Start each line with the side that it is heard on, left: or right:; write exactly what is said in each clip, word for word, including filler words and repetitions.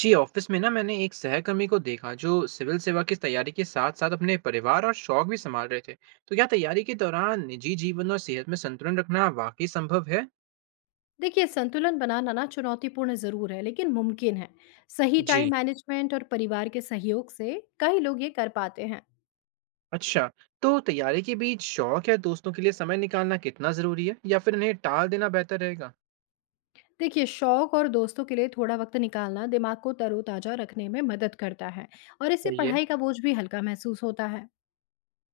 right: जी office में ना मैंने एक सहकर्मी को देखा जो सिविल सेवा की तैयारी के साथ साथ अपने परिवार और शौक भी संभाल रहे थे। तो क्या तैयारी के दौरान निजी जीवन और सेहत में संतुलन रखना वाकई संभव है?
left: देखिए संतुलन बनाना ना चुनौतीपूर्ण जरूर है लेकिन मुमकिन है। सही
right: जी।
left: टाइम मैनेजमेंट और परिवार के सहयोग से कई लोग ये कर पाते हैं।
right: अच्छा, तो तैयारी के बीच शौक या दोस्तों के लिए समय निकालना कितना जरूरी है, या फिर इन्हें टाल देना बेहतर रहेगा?
left: देखिए शौक और दोस्तों के लिए थोड़ा वक्त निकालना दिमाग को तरोताजा रखने में मदद करता है। और इससे
right: सही है।
left: पढ़ाई का बोझ भी हल्का महसूस होता है।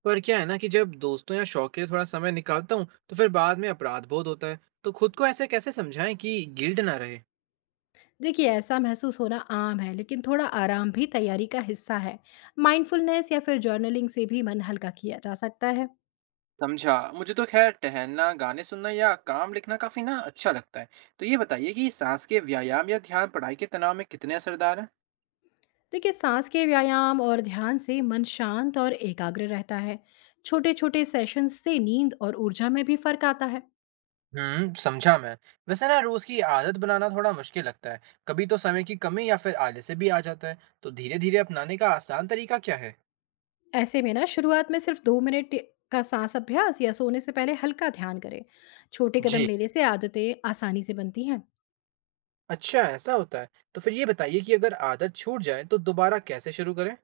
right: पर क्या है ना कि जब दोस्तों या शौक के लिए थोड़ा समय निकालता हूँ, तो फिर बाद में अपराध बोध होता है। तो खुद को ऐसे कैसे समझाएं कि गिल्ट ना रहे?
left: देखिए ऐसा महसूस होना आम है लेकिन थोड़ा आराम भी तैयारी का हिस्सा है। माइंडफुलनेस या फिर जर्नलिंग से भी मन हल्का किया जा सकता है।
right: समझा। मुझे तो खैर टहलना, गाने सुनना या काम लिखना काफी ना अच्छा लगता है। तो ये बताइए कि सांस के व्यायाम या ध्यान पढ़ाई के तनाव में कितने असरदार हैं?
left: देखिए सांस के व्यायाम और ध्यान से मन शांत और एकाग्र रहता है। छोटे छोटे सेशन से नींद और ऊर्जा में भी फर्क आता है।
right: हम्म, समझा मैं। वैसे ना रोज की आदत बनाना थोड़ा मुश्किल लगता है। कभी तो समय की कमी या फिर आलस से भी आ जाता है। तो धीरे धीरे अपनाने का आसान तरीका क्या है?
left: ऐसे में ना शुरुआत में सिर्फ दो मिनट का सांस अभ्यास या सोने से पहले हल्का ध्यान करें। छोटे कदम
right: जी।
left: लेने से आदतें आसानी से बनती हैं।
right: अच्छा, ऐसा होता है? तो फिर ये बताइए कि अगर आदत छूट जाए तो दोबारा कैसे शुरू करें?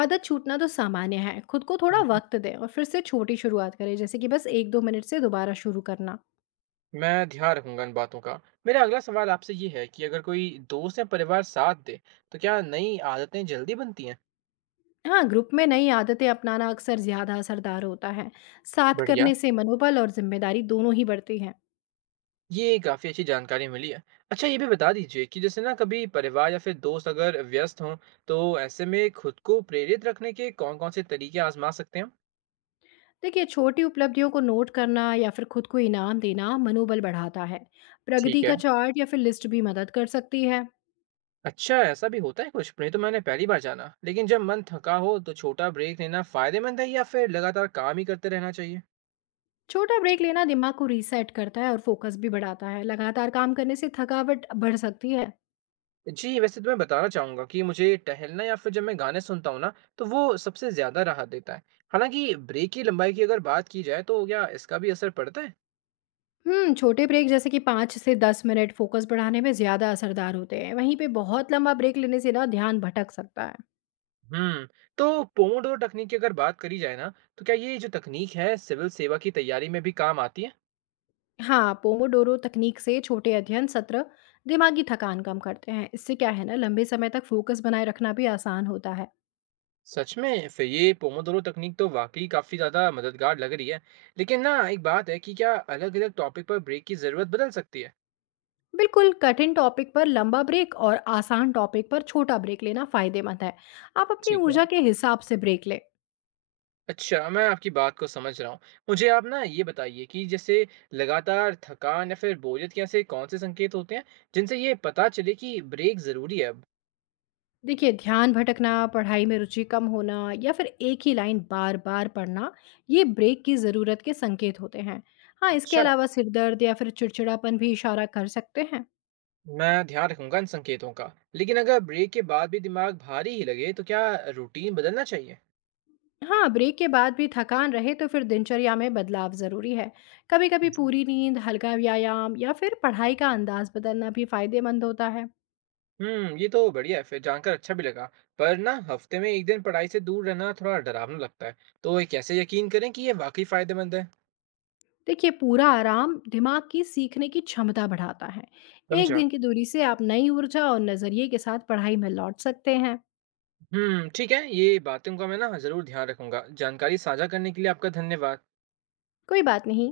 left: आदत छूटना तो सामान्य है, खुद को थोड़ा वक्त दें और फिर से छोटी शुरुआत करें, जैसे कि बस एक दो मिनट से दोबारा शुरू करना।
right: मैं ध्यान रखूंगा इन बातों का। मेरा अगला सवाल आपसे ये है कि अगर कोई दोस्त या परिवार साथ दे, तो क्या नई आदतें जल्दी बनती हैं?
left: हाँ, ग्रुप में नई आदतें अपनाना अक्सर ज्यादा असरदार होता है। साथ
right: बढ़िया,
left: करने से मनोबल और जिम्मेदारी दोनों ही बढ़ती है।
right: ये काफ़ी अच्छी जानकारी मिली है। अच्छा, ये भी बता दीजिए कि जैसे ना कभी परिवार या फिर दोस्त अगर व्यस्त हों, तो ऐसे में खुद को प्रेरित रखने के कौन-कौन से तरीके आजमा सकते हैं?
left: देखिए छोटी उपलब्धियों को नोट करना या फिर खुद को इनाम देना मनोबल बढ़ाता है। प्रगति
right: ठीक है।
left: का चार्ट या फिर लिस्ट भी मदद कर सकती है।
right: अच्छा, ऐसा भी होता है कुछ? नहीं, तो मैंने पहली बार जाना। लेकिन जब मन थका हो तो छोटा ब्रेक लेना फ़ायदेमंद है, या फिर लगातार काम ही करते रहना चाहिए?
left: छोटा ब्रेक लेना दिमाग को रीसेट करता है और फोकस भी बढ़ाता है। लगातार काम करने से थकावट बढ़ सकती है।
right: जी, वैसे तो मैं बताना चाहूँगा कि मुझे टहलना या फिर जब मैं गाने सुनता हूँ ना, तो वो सबसे ज़्यादा राहत देता है। हालाँकि ब्रेक की लंबाई की अगर बात की जाए, तो क्या इसका भी असर पड़ता है?
left: हम्म छोटे ब्रेक जैसे कि पाँच से दस मिनट फोकस बढ़ाने में ज़्यादा असरदार होते हैं। वहीं पे बहुत लंबा ब्रेक लेने से ना ध्यान भटक सकता है।
right: हुँ, तो पोमोडोर तकनीक की अगर बात करी जाए ना, तो क्या ये जो तकनीक है, सिविल सेवा की तैयारी में भी काम आती है?
left: हाँ, पोमोडोरो तकनीक से छोटे अध्ययन सत्र दिमागी थकान कम करते हैं। इससे क्या है ना, लंबे समय तक फोकस बनाए रखना भी आसान होता है।
right: सच में? फिर ये पोमोडोरो तकनीक तो वाक़ई काफ़ी ज़्यादा मददगार लग रही है। लेकिन ना, एक बात है कि क्या अलग-अलग टॉपिक पर ब्रेक की ज़रूरत बदल सकती है?
left: बिल्कुल, कठिन टॉपिक पर लंबा ब्रेक और आसान टॉपिक पर छोटा ब्रेक लेना फायदेमंद है। आप अपनी
right: ठीक है।
left: ऊर्जा के हिसाब से ब्रेक लें।
right: अच्छा, मैं आपकी बात को समझ रहा हूँ। मुझे आप ना ये बताइए कि जैसे लगातार थकान या फिर बोरियत के ऐसे कौन-से संकेत होते हैं, जिनसे ये पता चले कि ब्रेक ज़रूरी है अब?
left: देखिए ध्यान भटकना, पढ़ाई में रुचि कम होना या फिर एक ही लाइन बार बार पढ़ना, ये ब्रेक की ज़रूरत के संकेत होते हैं। हाँ, इसके
right: अच्छा,
left: अलावा सिर दर्द या फिर चिड़चिड़ापन भी इशारा कर सकते हैं।
right: मैं ध्यान रखूँगा इन संकेतों का। लेकिन अगर ब्रेक के बाद भी दिमाग भारी ही लगे, तो क्या रूटीन बदलना चाहिए?
left: हाँ, ब्रेक के बाद भी थकान रहे तो फिर दिनचर्या में बदलाव ज़रूरी है। कभी कभी पूरी नींद, हल्का व्यायाम या फिर पढ़ाई का अंदाज बदलना भी फायदेमंद होता है।
right: हुँ, ये तो बढ़िया है, फिर जानकर अच्छा भी लगा। पर ना हफ़्ते में एक दिन पढ़ाई से दूर रहना थोड़ा डरावना लगता है। तो ये कैसे यकीन करें कि ये वाक़ई फ़ायदेमंद है?
left: देखिए पूरा आराम दिमाग की सीखने की क्षमता बढ़ाता है। एक
right: समझा।
left: दिन की दूरी से आप नई ऊर्जा और नजरिए के साथ पढ़ाई में लौट सकते हैं।
right: हुँ, ठीक है। ये बातों का मैं ना ज़रूर ध्यान रखूँगा। जानकारी साझा करने के लिए आपका धन्यवाद।
left: कोई बात नहीं।